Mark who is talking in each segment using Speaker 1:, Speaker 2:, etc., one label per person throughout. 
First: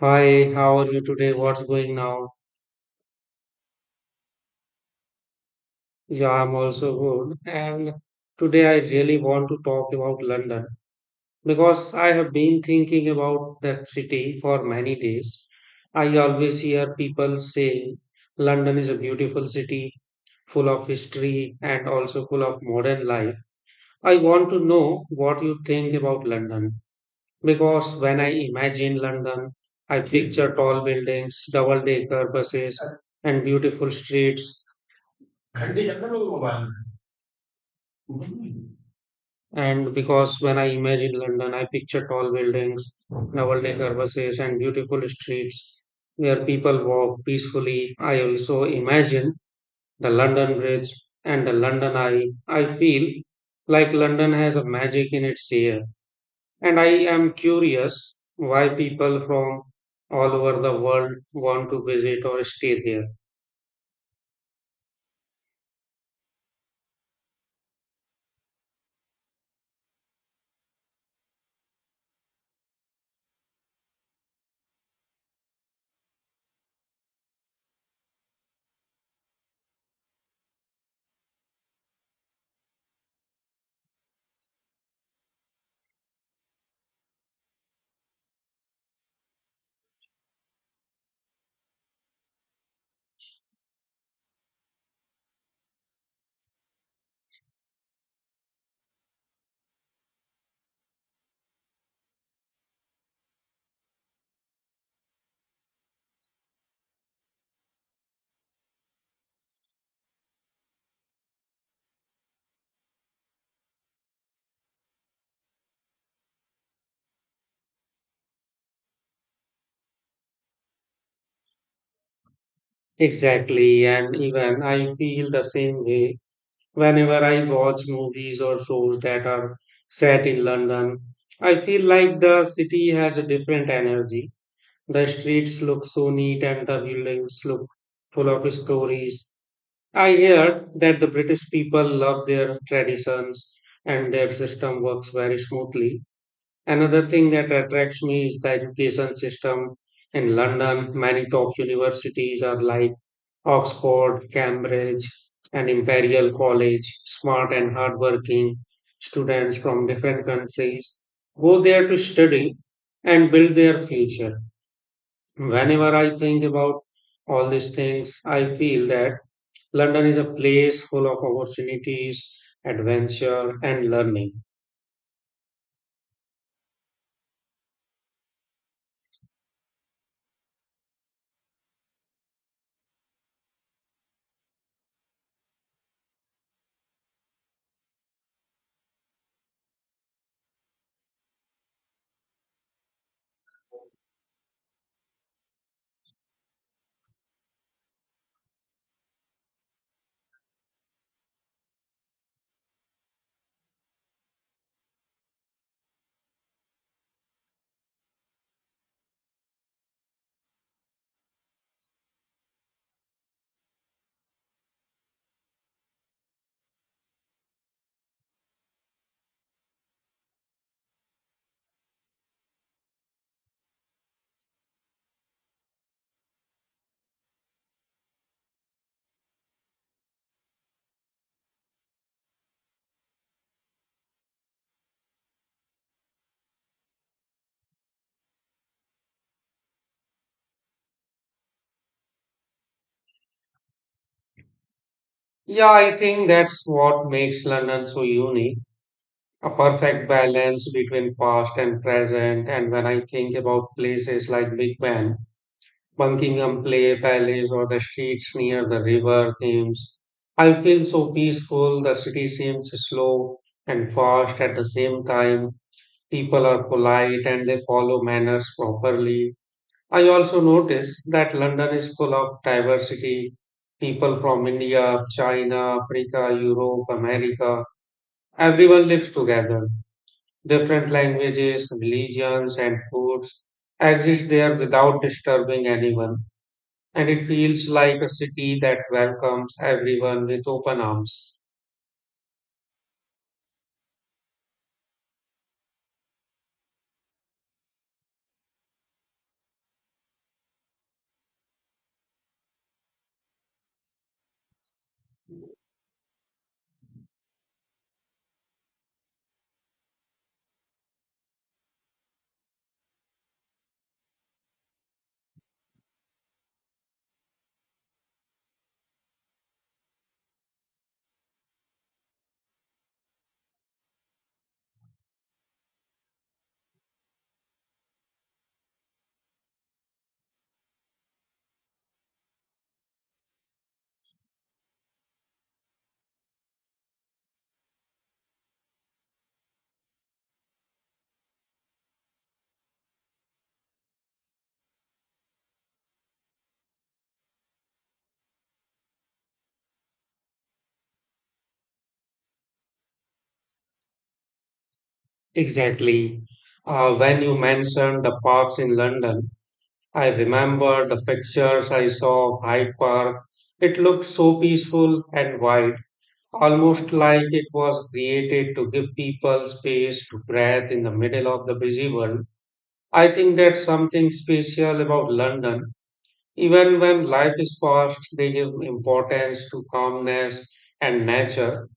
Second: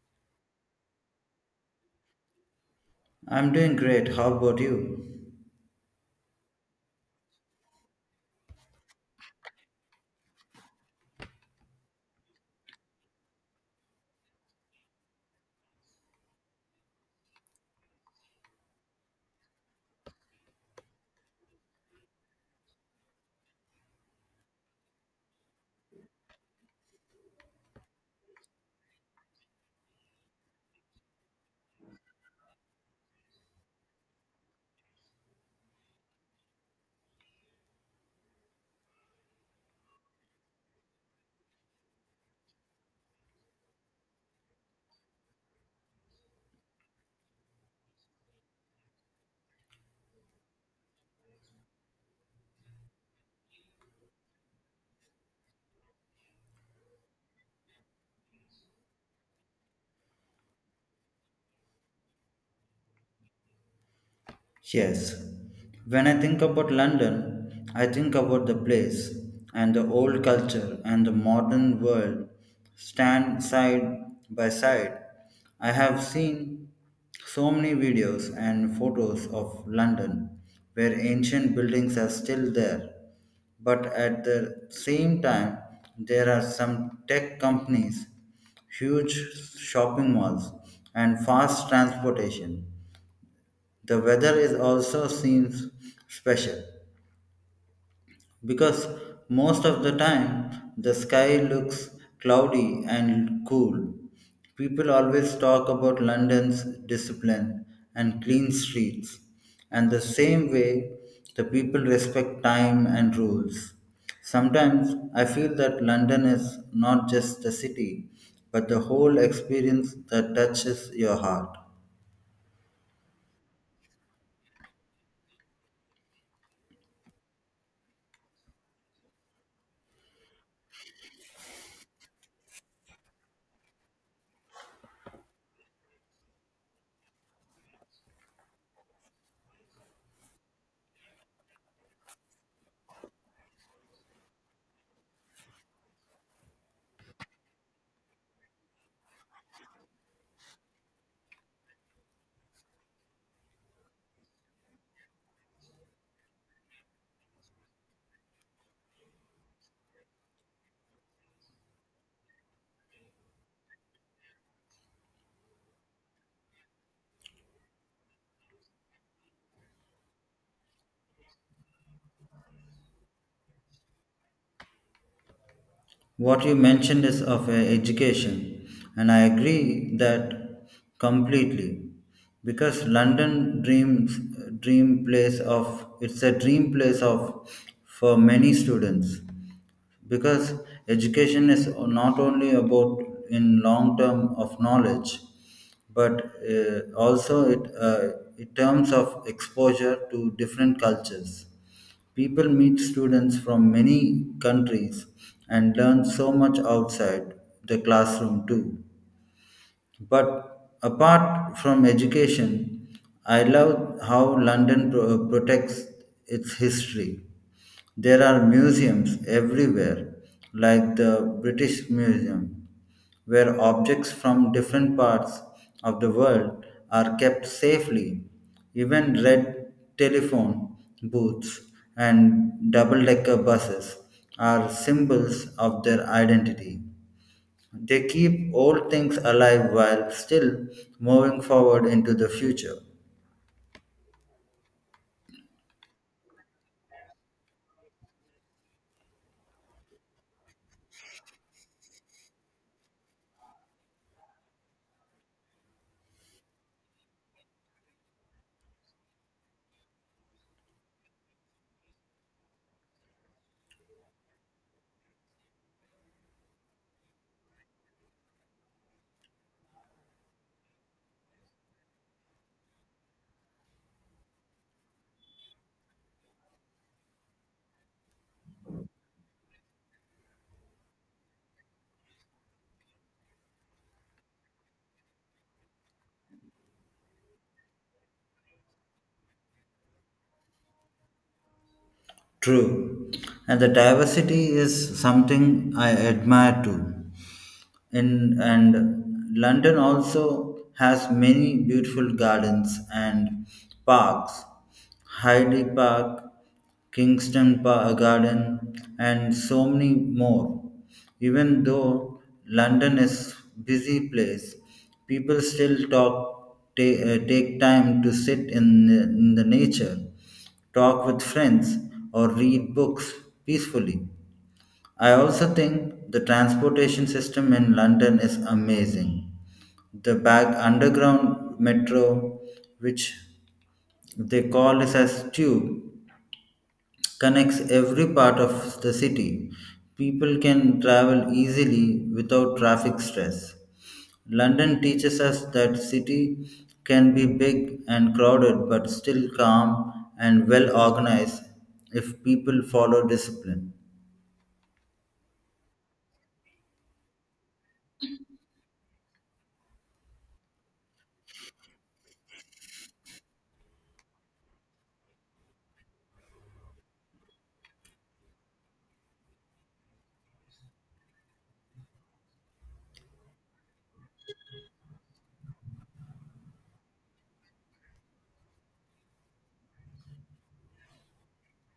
Speaker 1: Hi, how are you today? What's going now?
Speaker 2: I'm doing great. How about you?
Speaker 1: Yeah, I'm also good. And today I really want to talk about London because I have been thinking about that city for many days. I always hear people saying London is a beautiful city, full of history and also full of modern life. I want to know what you think about London because when I imagine London, I picture tall buildings, double-decker buses, and beautiful streets. And because when I imagine London, I picture tall buildings, novelty purposes, and beautiful streets where people walk peacefully. I also imagine the London Bridge and the London Eye. I feel like London has a magic in its air. And I am curious why people from all over the world want to visit or stay there.
Speaker 2: Yes, when I think about London, I think about the place and the old culture and the modern world stand side by side. I have seen so many videos and photos of London where ancient buildings are still there, but at the same time, there are some tech companies, huge shopping malls, and fast transportation. The weather is also seems special because most of the time the sky looks cloudy and cool. People always talk about London's discipline and clean streets, and the same way the people respect time and rules. Sometimes I feel that London is not just the city, but the whole experience that touches your heart.
Speaker 1: Exactly. And even I feel the same way. Whenever I watch movies or shows that are set in London, I feel like the city has a different energy. The streets look so neat and the buildings look full of stories. I heard that the British people love their traditions and their system works very smoothly. Another thing that attracts me is the education system in London. Many top universities are like Oxford, Cambridge, and Imperial College. Smart and hardworking students from different countries go there to study and build their future. Whenever I think about all these things, I feel that London is a place full of opportunities, adventure, and learning.
Speaker 2: What you mentioned is of education, and I agree that completely. Because London dreams dream place of it's a dream place of for many students. Because education is not only about in long term of knowledge, but also it in terms of exposure to different cultures. People meet students from many countries and learn so much outside the classroom too. But apart from education, I love how London protects its history. There are museums everywhere, like the British Museum, where objects from different parts of the world are kept safely. Even red telephone booths and double decker buses are symbols of their identity. They keep old things alive while still moving forward into the future.
Speaker 1: Yeah, I think that's what makes London so unique. A perfect balance between past and present. And when I think about places like Big Ben, Buckingham Play Palace, or the streets near the river Thames, I feel so peaceful. The city seems slow and fast at the same time. People are polite and they follow manners properly. I also notice that London is full of diversity. People from India, China, Africa, Europe, America, everyone lives together. Different languages, religions, and foods exist there without disturbing anyone. And it feels like a city that welcomes everyone with open arms.
Speaker 2: True. And the diversity is something I admire too. In and London also has many beautiful gardens and parks. Hyde Park, Garden, and so many more. Even though London is busy place, people still take time to sit in the nature, talk with friends, or read books peacefully. I also think the transportation system in London is amazing. The back underground metro, which they call it as tube, connects every part of the city. People can travel easily without traffic stress. London teaches us that city can be big and crowded but still calm and well organized if people follow discipline.
Speaker 1: Exactly. When you mentioned the parks in London, I remember the pictures I saw of Hyde Park. It looked so peaceful and wide, almost like it was created to give people space to breathe in the middle of the busy world. I think that's something special about London. Even when life is fast, they give importance to calmness and nature.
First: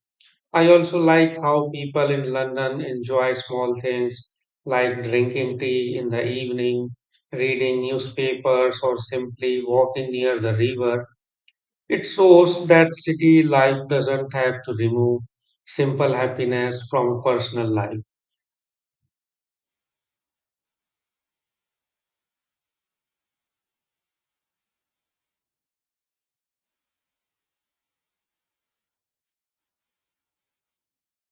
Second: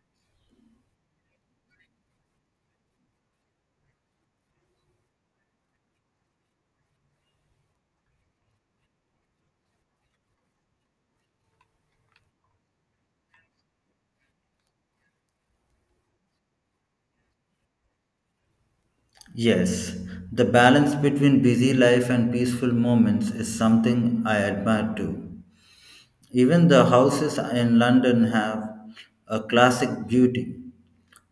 Speaker 1: I also like how people in London enjoy small things like drinking tea in the evening, reading newspapers, or simply walking near the river. It shows that city life doesn't have to remove simple happiness from personal life.
Speaker 2: Yes, the balance between busy life and peaceful moments is something I admire too. Even the houses in London have a classic beauty.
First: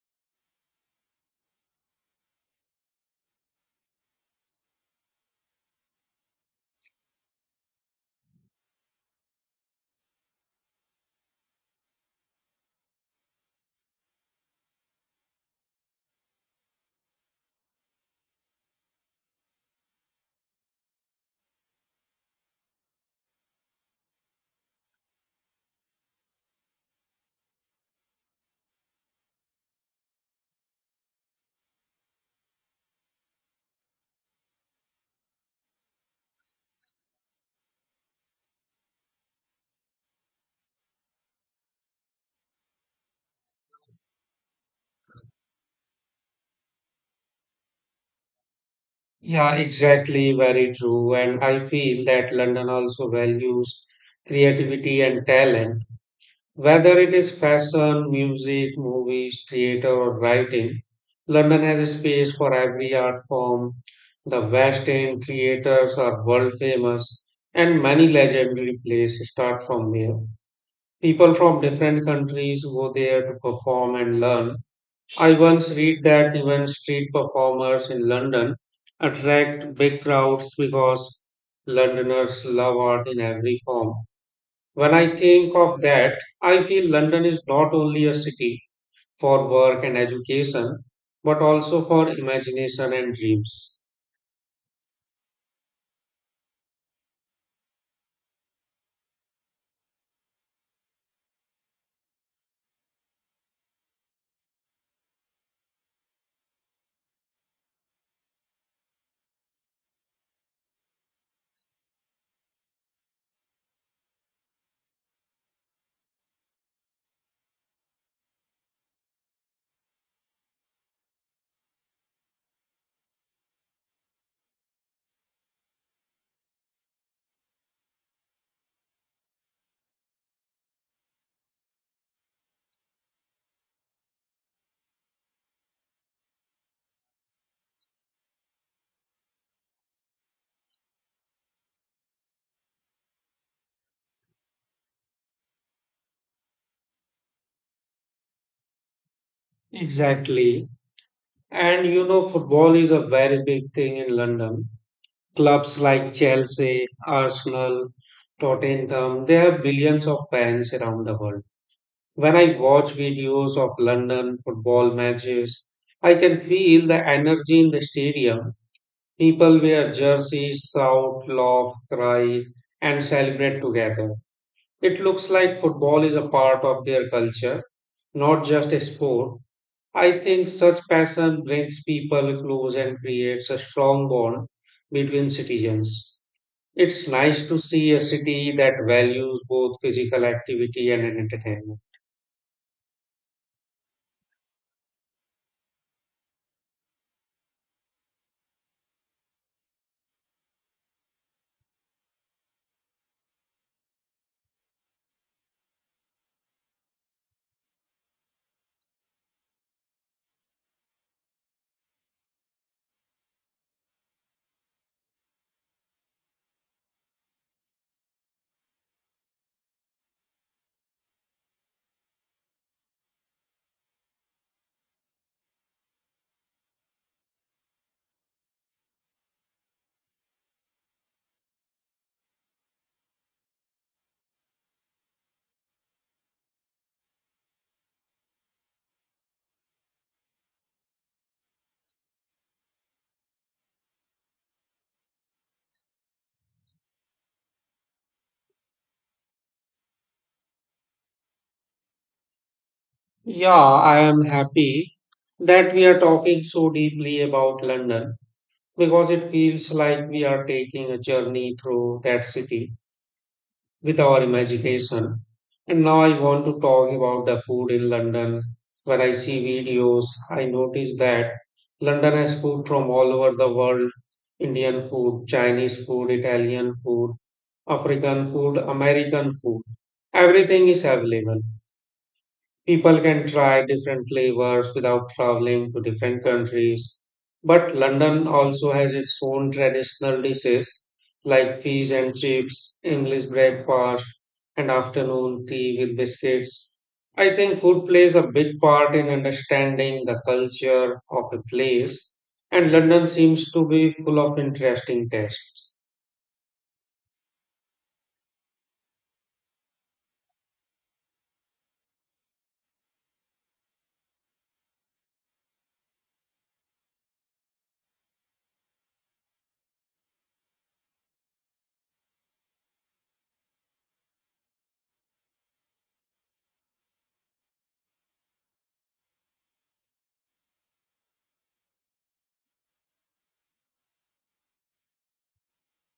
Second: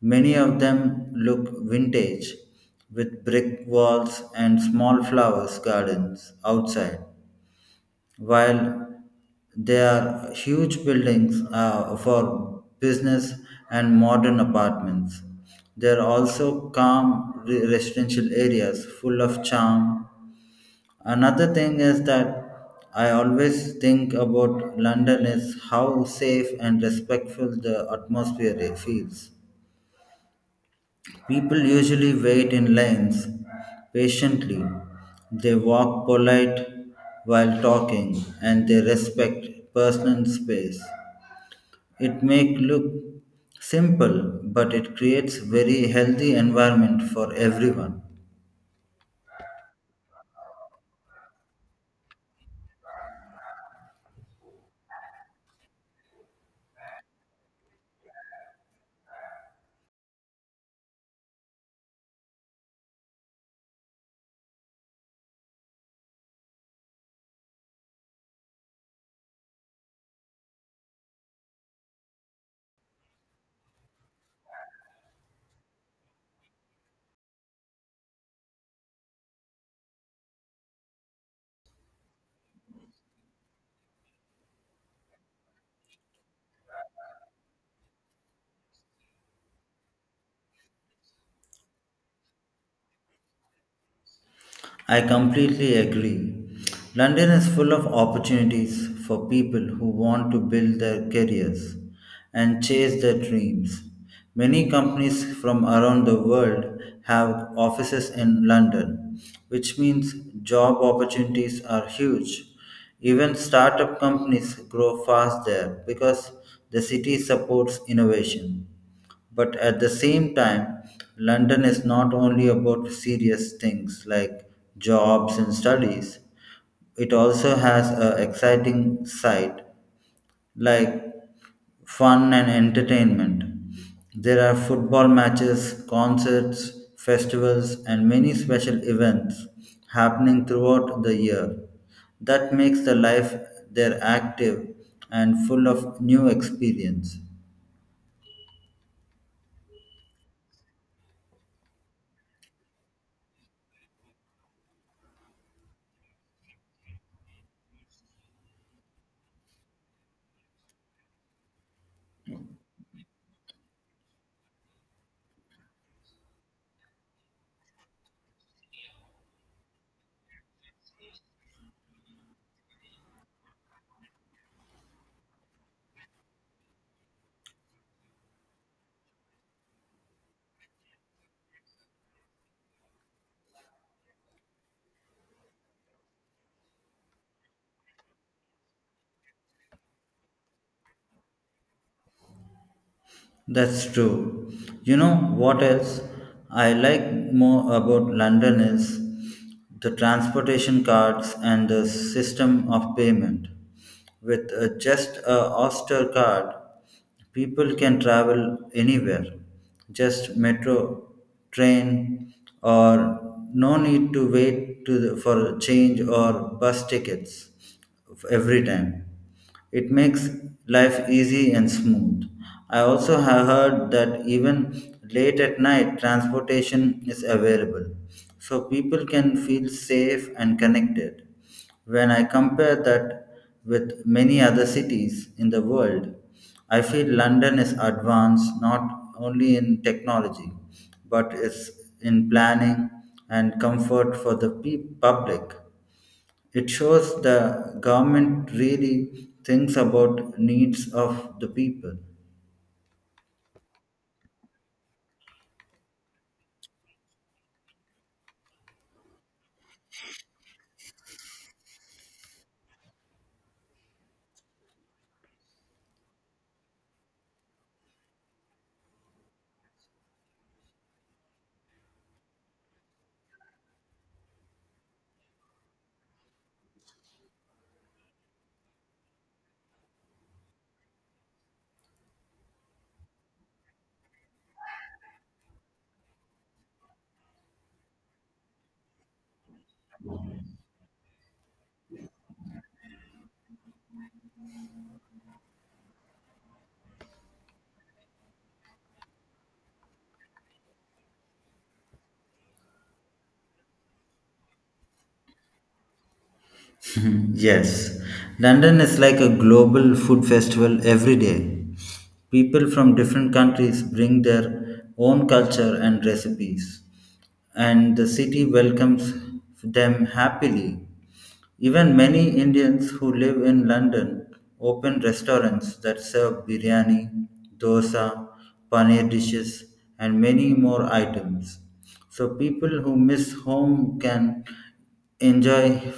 Speaker 2: Many of them look vintage, with brick walls and small flowers gardens outside, while there are huge buildings for business and modern apartments. There are also calm residential areas full of charm. Another thing is that I always think about London is how safe and respectful the atmosphere it feels. People usually wait in lines patiently. They walk polite while talking and they respect personal space. It may look simple, but it creates very healthy environment for everyone.
Speaker 1: Yeah, exactly, very true. And I feel that London also values creativity and talent. Whether it is fashion, music, movies, theater, or writing, London has a space for every art form. The West End creators are world famous, and many legendary plays start from there. People from different countries go there to perform and learn. I once read that even street performers in London attract big crowds because Londoners love art in every form. When I think of that, I feel London is not only a city for work and education, but also for imagination and dreams.
Speaker 2: I completely agree. London is full of opportunities for people who want to build their careers and chase their dreams. Many companies from around the world have offices in London, which means job opportunities are huge. Even startup companies grow fast there because the city supports innovation. But at the same time, London is not only about serious things like jobs and studies, it also has an exciting side like fun and entertainment. There are football matches, concerts, festivals, and many special events happening throughout the year. That makes the life there active and full of new experience.
Speaker 1: Exactly. And you know, football is a very big thing in London. Clubs like Chelsea, Arsenal, Tottenham, they have billions of fans around the world. When I watch videos of London football matches, I can feel the energy in the stadium. People wear jerseys, shout, laugh, cry, and celebrate together. It looks like football is a part of their culture, not just a sport. I think such passion brings people close and creates a strong bond between citizens. It's nice to see a city that values both physical activity and entertainment.
Speaker 2: That's true. You know what else I like more about London is the transportation cards and the system of payment. With just a Oyster card, people can travel anywhere. Just metro, train, or no need to wait for change or bus tickets every time. It makes life easy and smooth. I also have heard that even late at night, transportation is available, so people can feel safe and connected. When I compare that with many other cities in the world, I feel London is advanced not only in technology, but it's in planning and comfort for the public. It shows the government really thinks about needs of the people.
Speaker 1: Yeah, I am happy that we are talking so deeply about London because it feels like we are taking a journey through that city with our imagination. And now I want to talk about the food in London. When I see videos, I notice that London has food from all over the world: Indian food, Chinese food, Italian food, African food, American food. Everything is available. People can try different flavors without traveling to different countries. But London also has its own traditional dishes like fish and chips, English breakfast, and afternoon tea with biscuits. I think food plays a big part in understanding the culture of a place, and London seems to be full of interesting tastes.
Speaker 2: Yes, London is like a global food festival every day. People from different countries bring their own culture and recipes, and the city welcomes them happily. Even many Indians who live in London open restaurants that serve biryani, dosa, paneer dishes, and many more items. So people who miss home can enjoy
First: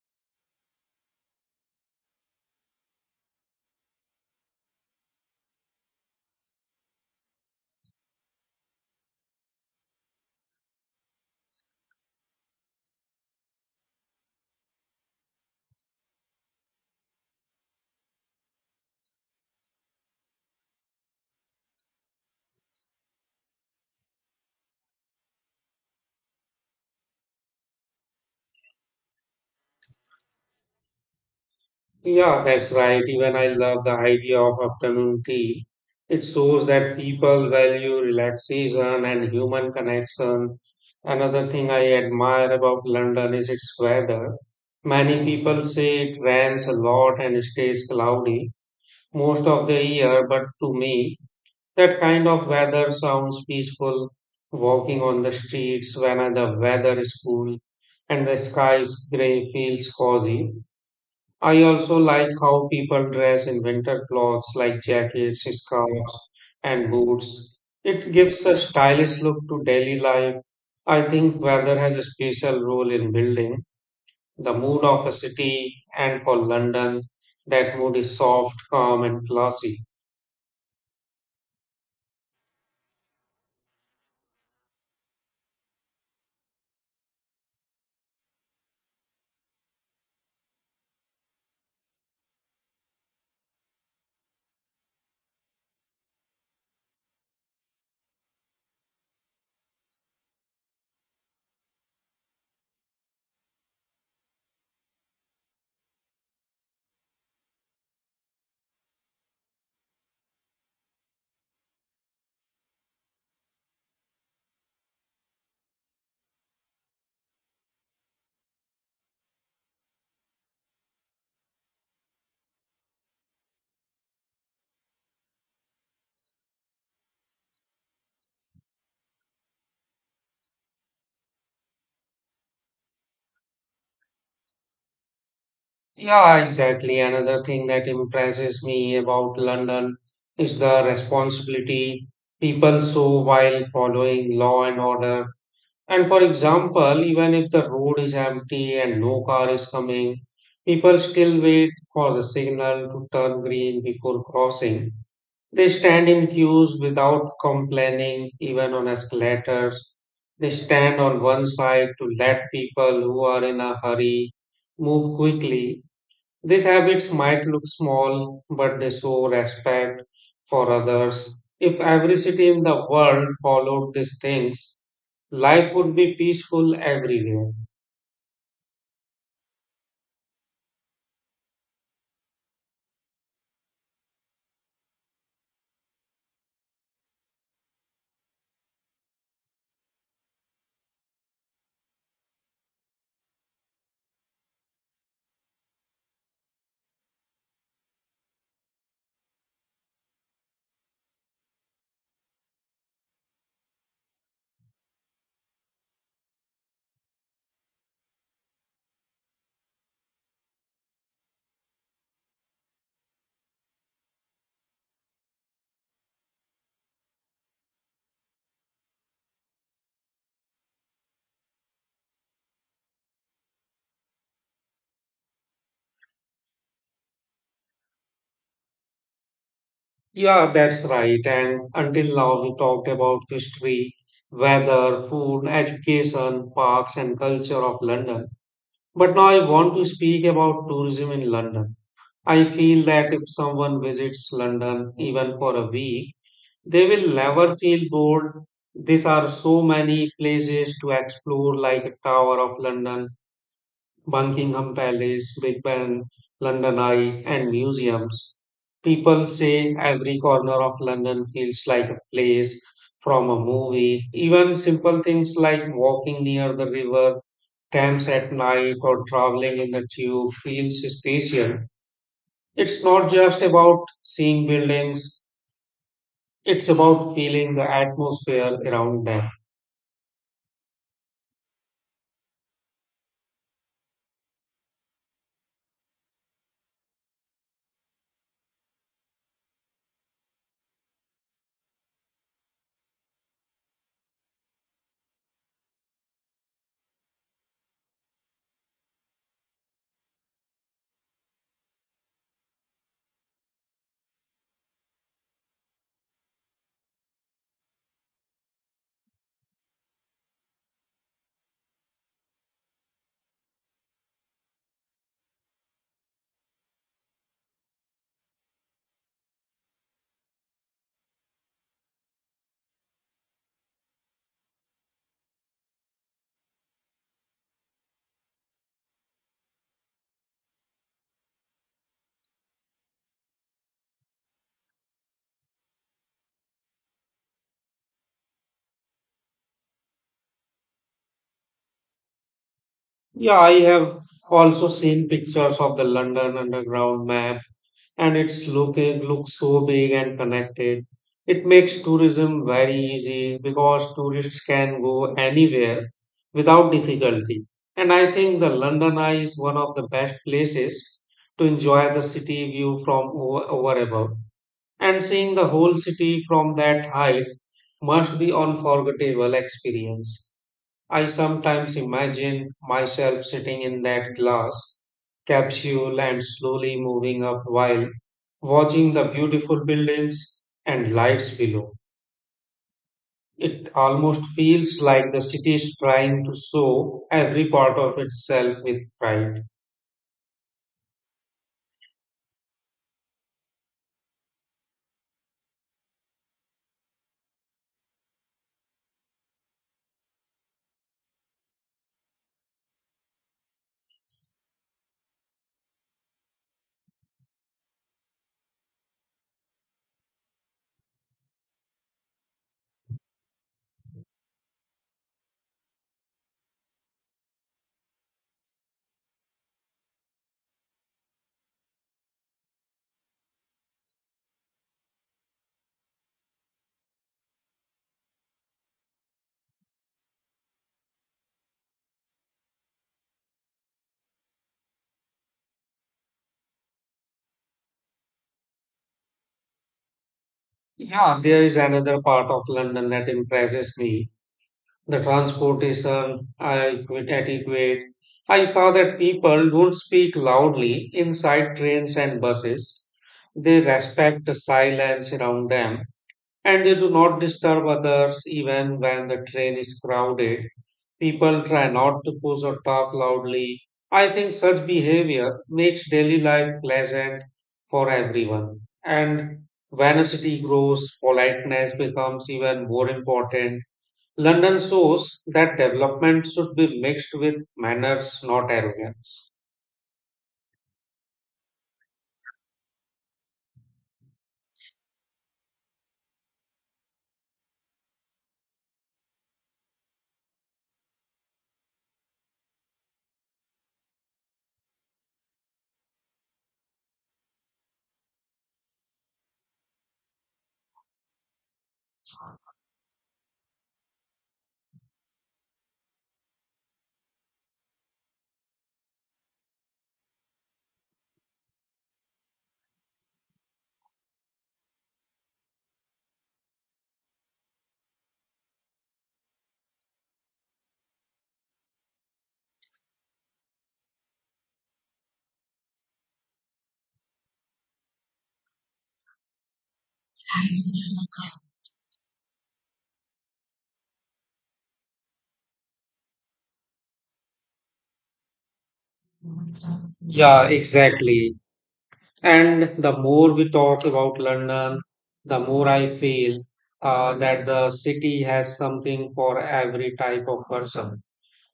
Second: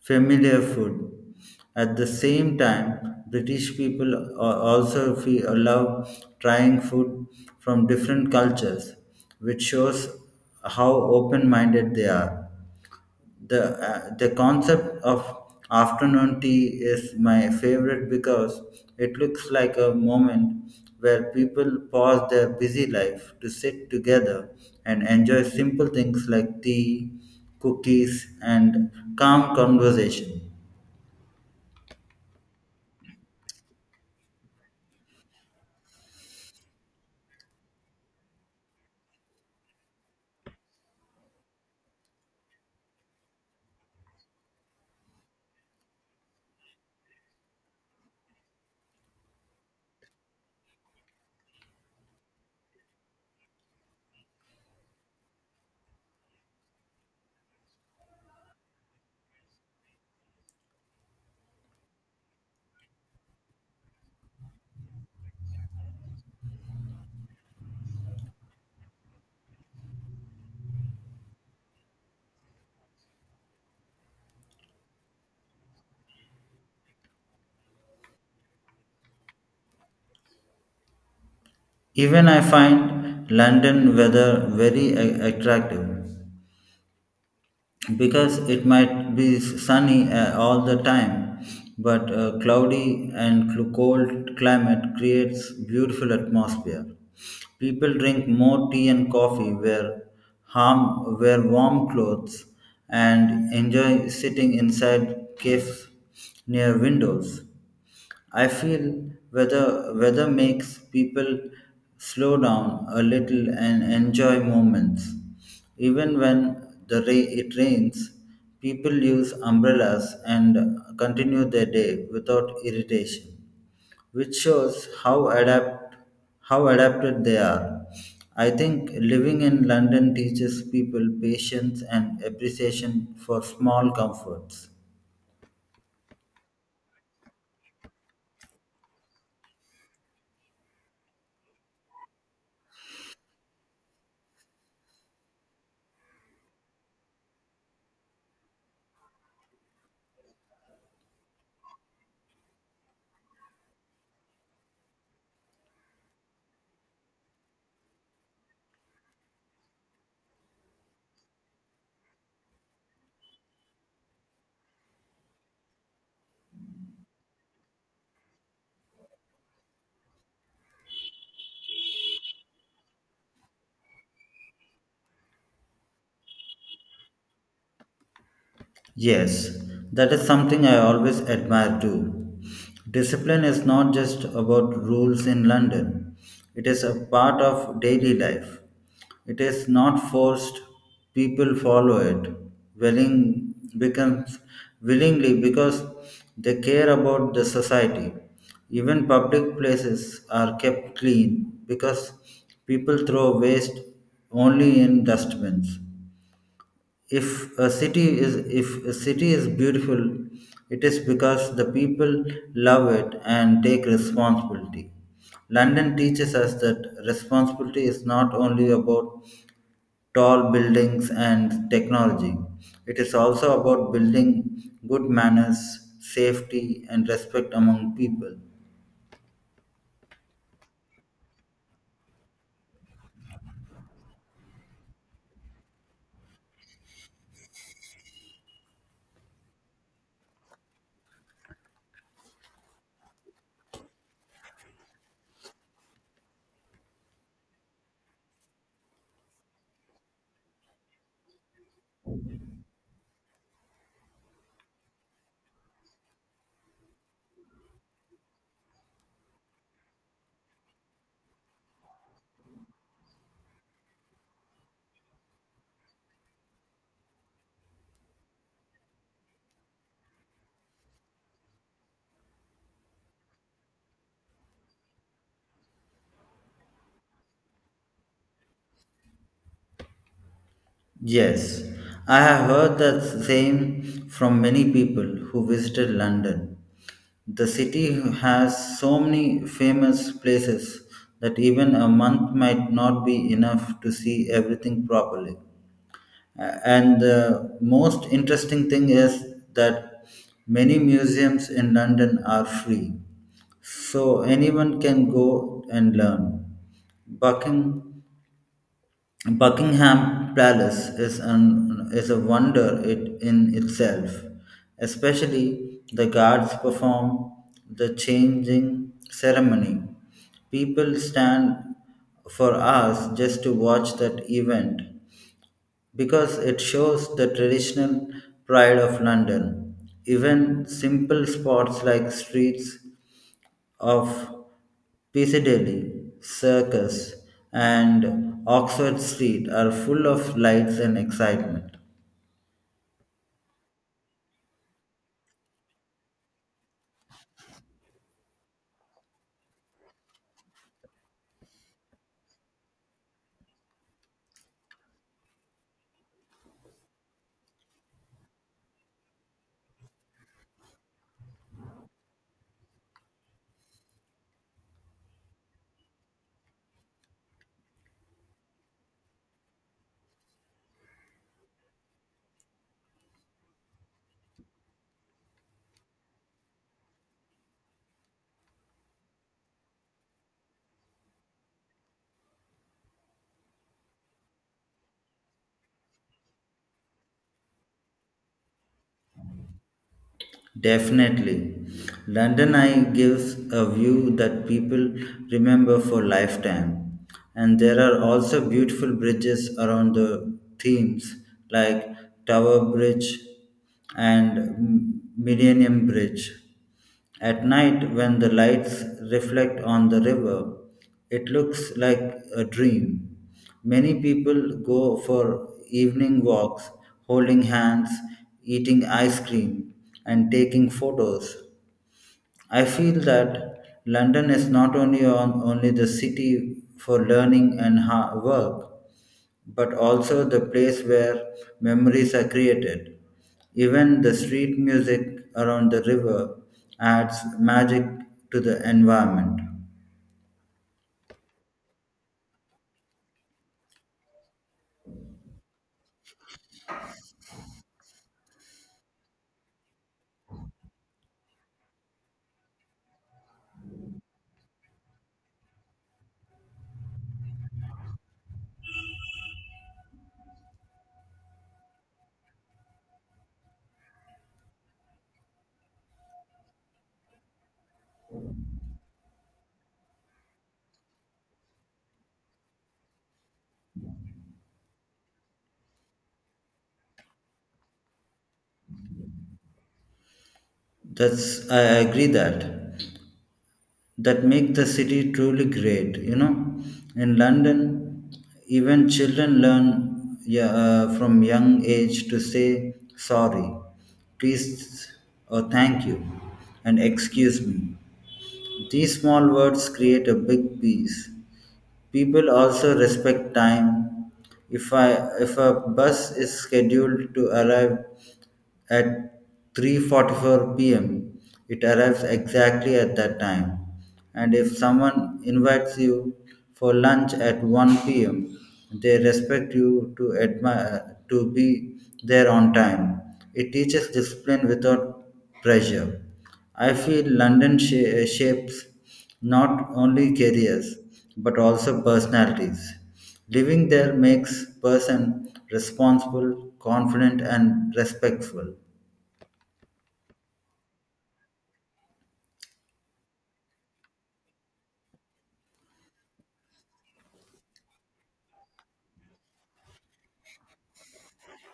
Speaker 2: familiar food. At the same time, British people also love trying food from different cultures, which shows how open minded they are. The, the concept of afternoon tea is my favorite because it looks like a moment where people pause their busy life to sit together and enjoy simple things like tea, cookies, and calm conversation.
Speaker 1: Yeah, that's right. Even I love the idea of afternoon tea. It shows that people value relaxation and human connection. Another thing I admire about London is its weather. Many people say it rains a lot and stays cloudy most of the year, but to me, that kind of weather sounds peaceful. Walking on the streets when the weather is cool and the sky is gray feels cozy. I also like how people dress in winter clothes like jackets, scarves, and boots. It gives a stylish look to daily life. I think weather has a special role in building the mood of a city, and for London, that mood is soft, calm, and classy.
Speaker 2: Even I find London weather very attractive because it might be sunny all the time, but a cloudy and cold climate creates beautiful atmosphere. People drink more tea and coffee, wear warm clothes, and enjoy sitting inside cafes near windows. I feel weather weather makes people slow down a little and enjoy moments. Even when it rains, people use umbrellas and continue their day without irritation, which shows how adapted they are. I think living in London teaches people patience and appreciation for small comforts.
Speaker 1: Yeah, exactly. Another thing that impresses me about London is the responsibility people show while following law and order. And for example, even if the road is empty and no car is coming, people still wait for the signal to turn green before crossing. They stand in queues without complaining, even on escalators. They stand on one side to let people who are in a hurry move quickly. These habits might look small, but they show respect for others. If every city in the world followed these things, life would be peaceful everywhere.
Speaker 2: Yes, that is something I always admire too. Discipline is not just about rules in London, it is a part of daily life. It is not forced, people follow it willing becomes willingly because they care about the society. Even public places are kept clean because people throw waste only in dustbins. If a city is if a city is beautiful, it is because the people love it and take responsibility. London teaches us that responsibility is not only about tall buildings and technology, it is also about building good manners, safety and respect among people.
Speaker 1: Yeah, that's right. And until now, we talked about history, weather, food, education, parks, and culture of London. But now I want to speak about tourism in London. I feel that if someone visits London, even for a week, they will never feel bored. There are so many places to explore, like Tower of London, Buckingham Palace, Big Ben, London Eye, and museums. People say every corner of London feels like a place from a movie. Even simple things like walking near the river Thames at night or traveling in the tube feels special. It's not just about seeing buildings, it's about feeling the atmosphere around them.
Speaker 2: Yes, I have heard that same from many people who visited London. The city has so many famous places that even a month might not be enough to see everything properly. And the most interesting thing is that many museums in London are free, so anyone can go and learn. Buckingham Buckingham Palace is a wonder it in itself, especially the guards perform the changing ceremony. People stand for hours just to watch that event because it shows the traditional pride of London. Even simple spots like streets of Piccadilly, Circus, and Oxford Street are full of lights and excitement.
Speaker 1: Yeah, I have also seen pictures of the London Underground map, and it's looking looks so big and connected. It makes tourism very easy because tourists can go anywhere without difficulty. And I think the London Eye is one of the best places to enjoy the city view from over above. And seeing the whole city from that height must be unforgettable experience. I sometimes imagine myself sitting in that glass capsule and slowly moving up while watching the beautiful buildings and lights below. It almost feels like the city is trying to show every part of itself with pride.
Speaker 2: Definitely. London Eye gives a view that people remember for lifetime. And there are also beautiful bridges around the themes like Tower Bridge and Millennium Bridge. At night, when the lights reflect on the river, it looks like a dream. Many people go for evening walks, holding hands, eating ice cream, and taking photos. I feel that London is not only on, only the city for learning and work, but also the place where memories are created. Even the street music around the river adds magic to the environment.
Speaker 1: Yeah, there is another part of London that impresses me, the transportation. I adequate. I saw that people don't speak loudly inside trains and buses. They respect the silence around them and they do not disturb others even when the train is crowded. People try not to push or talk loudly. I think such behavior makes daily life pleasant for everyone. And when a city grows, politeness becomes even more important. London shows that development should be mixed with manners, not arrogance.
Speaker 2: That's I agree that that make the city truly great. You know, in London, even children learn, yeah, from young age to say sorry, please, or thank you, and excuse me. These small words create a big peace. People also respect time. If I if a bus is scheduled to arrive at 3:44 p.m. It arrives exactly at that time. And if someone invites you for lunch at 1 p.m., they respect you to admire to be there on time. It teaches discipline without pressure. I feel London shapes not only careers but also personalities. Living there makes person responsible, confident and respectful.
Speaker 1: Yeah, exactly. And the more we talk about London, the more I feel that the city has something for every type of person.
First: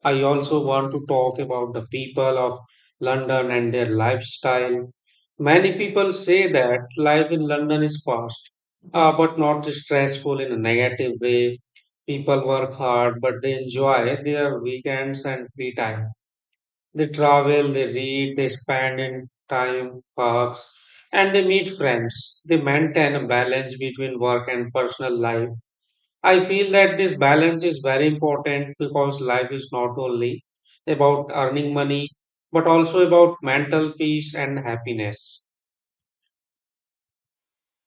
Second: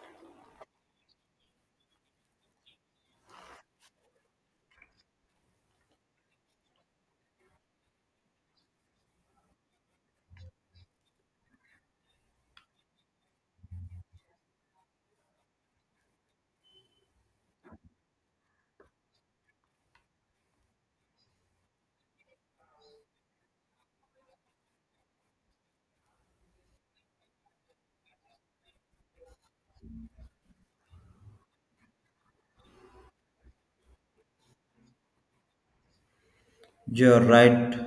Speaker 1: I also want to talk about the people of London and their lifestyle. Many people say that life in London is fast, but not stressful in a negative way. People work hard, but they enjoy their weekends and free time. They travel, they read, they spend in time parks, and they meet friends. They maintain a balance between work and personal life. I feel that this balance is very important because life is not only about earning money, but also about mental peace and happiness.
Speaker 2: You're right.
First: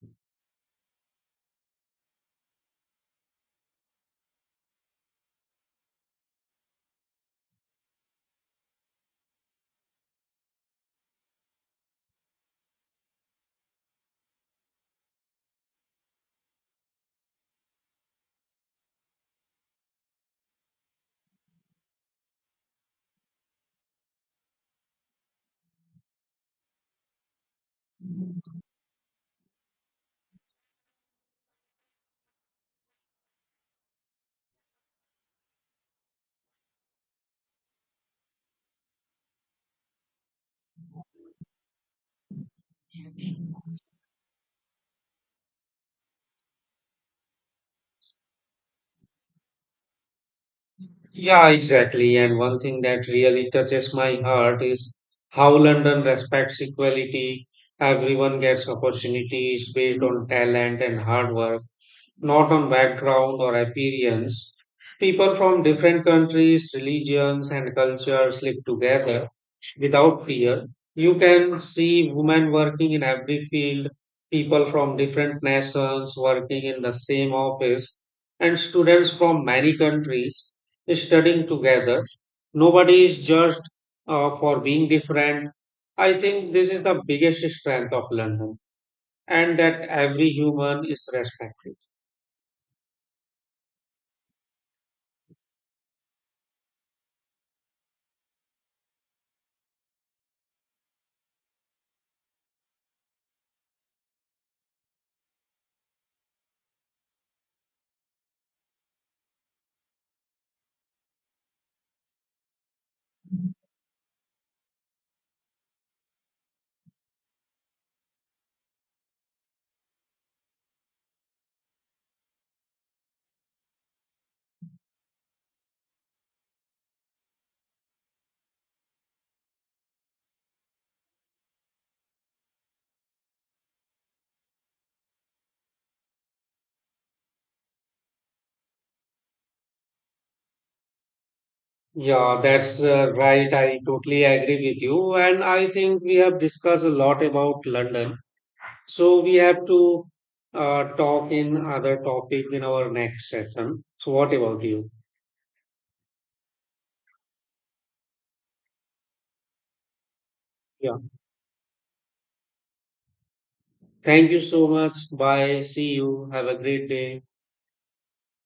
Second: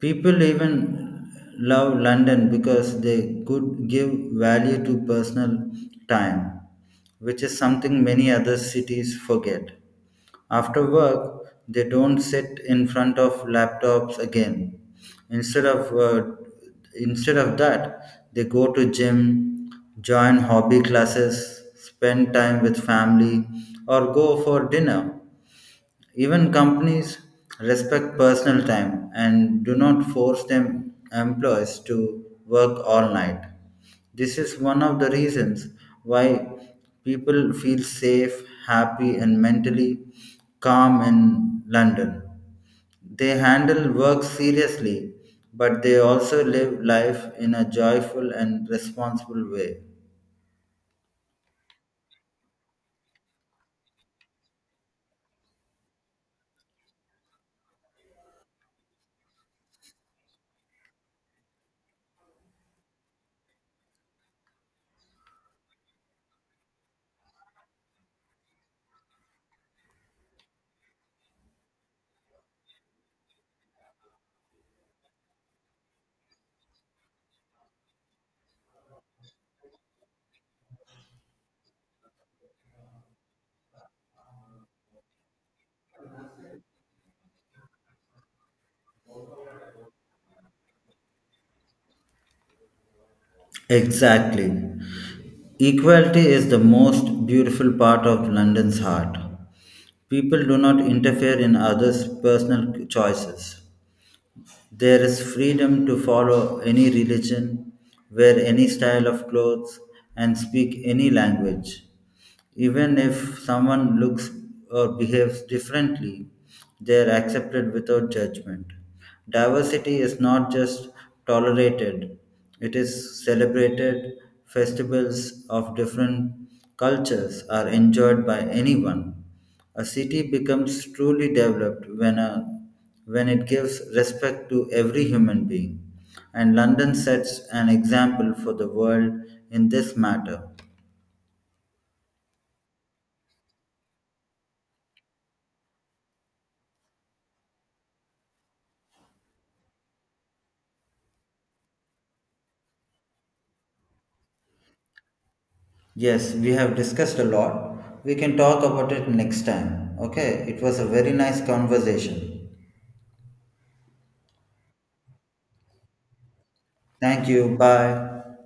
Speaker 2: People even love London because they could give value to personal time, which is something many other cities forget. After work, they don't sit in front of laptops again. Instead of uh, Instead of that, they go to gym, join hobby classes, spend time with family, or go for dinner. Even companies respect personal time and do not force them employees to work all night. This is one of the reasons why people feel safe, happy, and mentally calm in London. They handle work seriously, but they also live life in a joyful and responsible way.
Speaker 1: Yeah, exactly. And one thing that really touches my heart is how London respects equality. Everyone gets opportunities based on talent and hard work, not on background or appearance. People from different countries, religions, and cultures live together without fear. You can see women working in every field, people from different nations working in the same office, and students from many countries studying together. Nobody is judged for being different. I think this is the biggest strength of London, and that every human is respected.
Speaker 2: Exactly. Equality is the most beautiful part of London's heart. People do not interfere in others' personal choices. There is freedom to follow any religion, wear any style of clothes, and speak any language. Even if someone looks or behaves differently, they are accepted without judgment. Diversity is not just tolerated, it is celebrated. Festivals of different cultures are enjoyed by anyone. A city becomes truly developed when it gives respect to every human being, and London sets an example for the world in this matter.
Speaker 1: Yeah, that's right. I totally agree with you. And I think we have discussed a lot about London. So we have to talk in other topic in our next session. So what about you?
Speaker 2: Yes, we have discussed a lot. We can talk about it next time. Okay, it was a
Speaker 1: Yeah.
Speaker 2: very nice conversation.
Speaker 1: Thank you so much. Bye. See you. Have a great day.
Speaker 2: Thank you. Bye.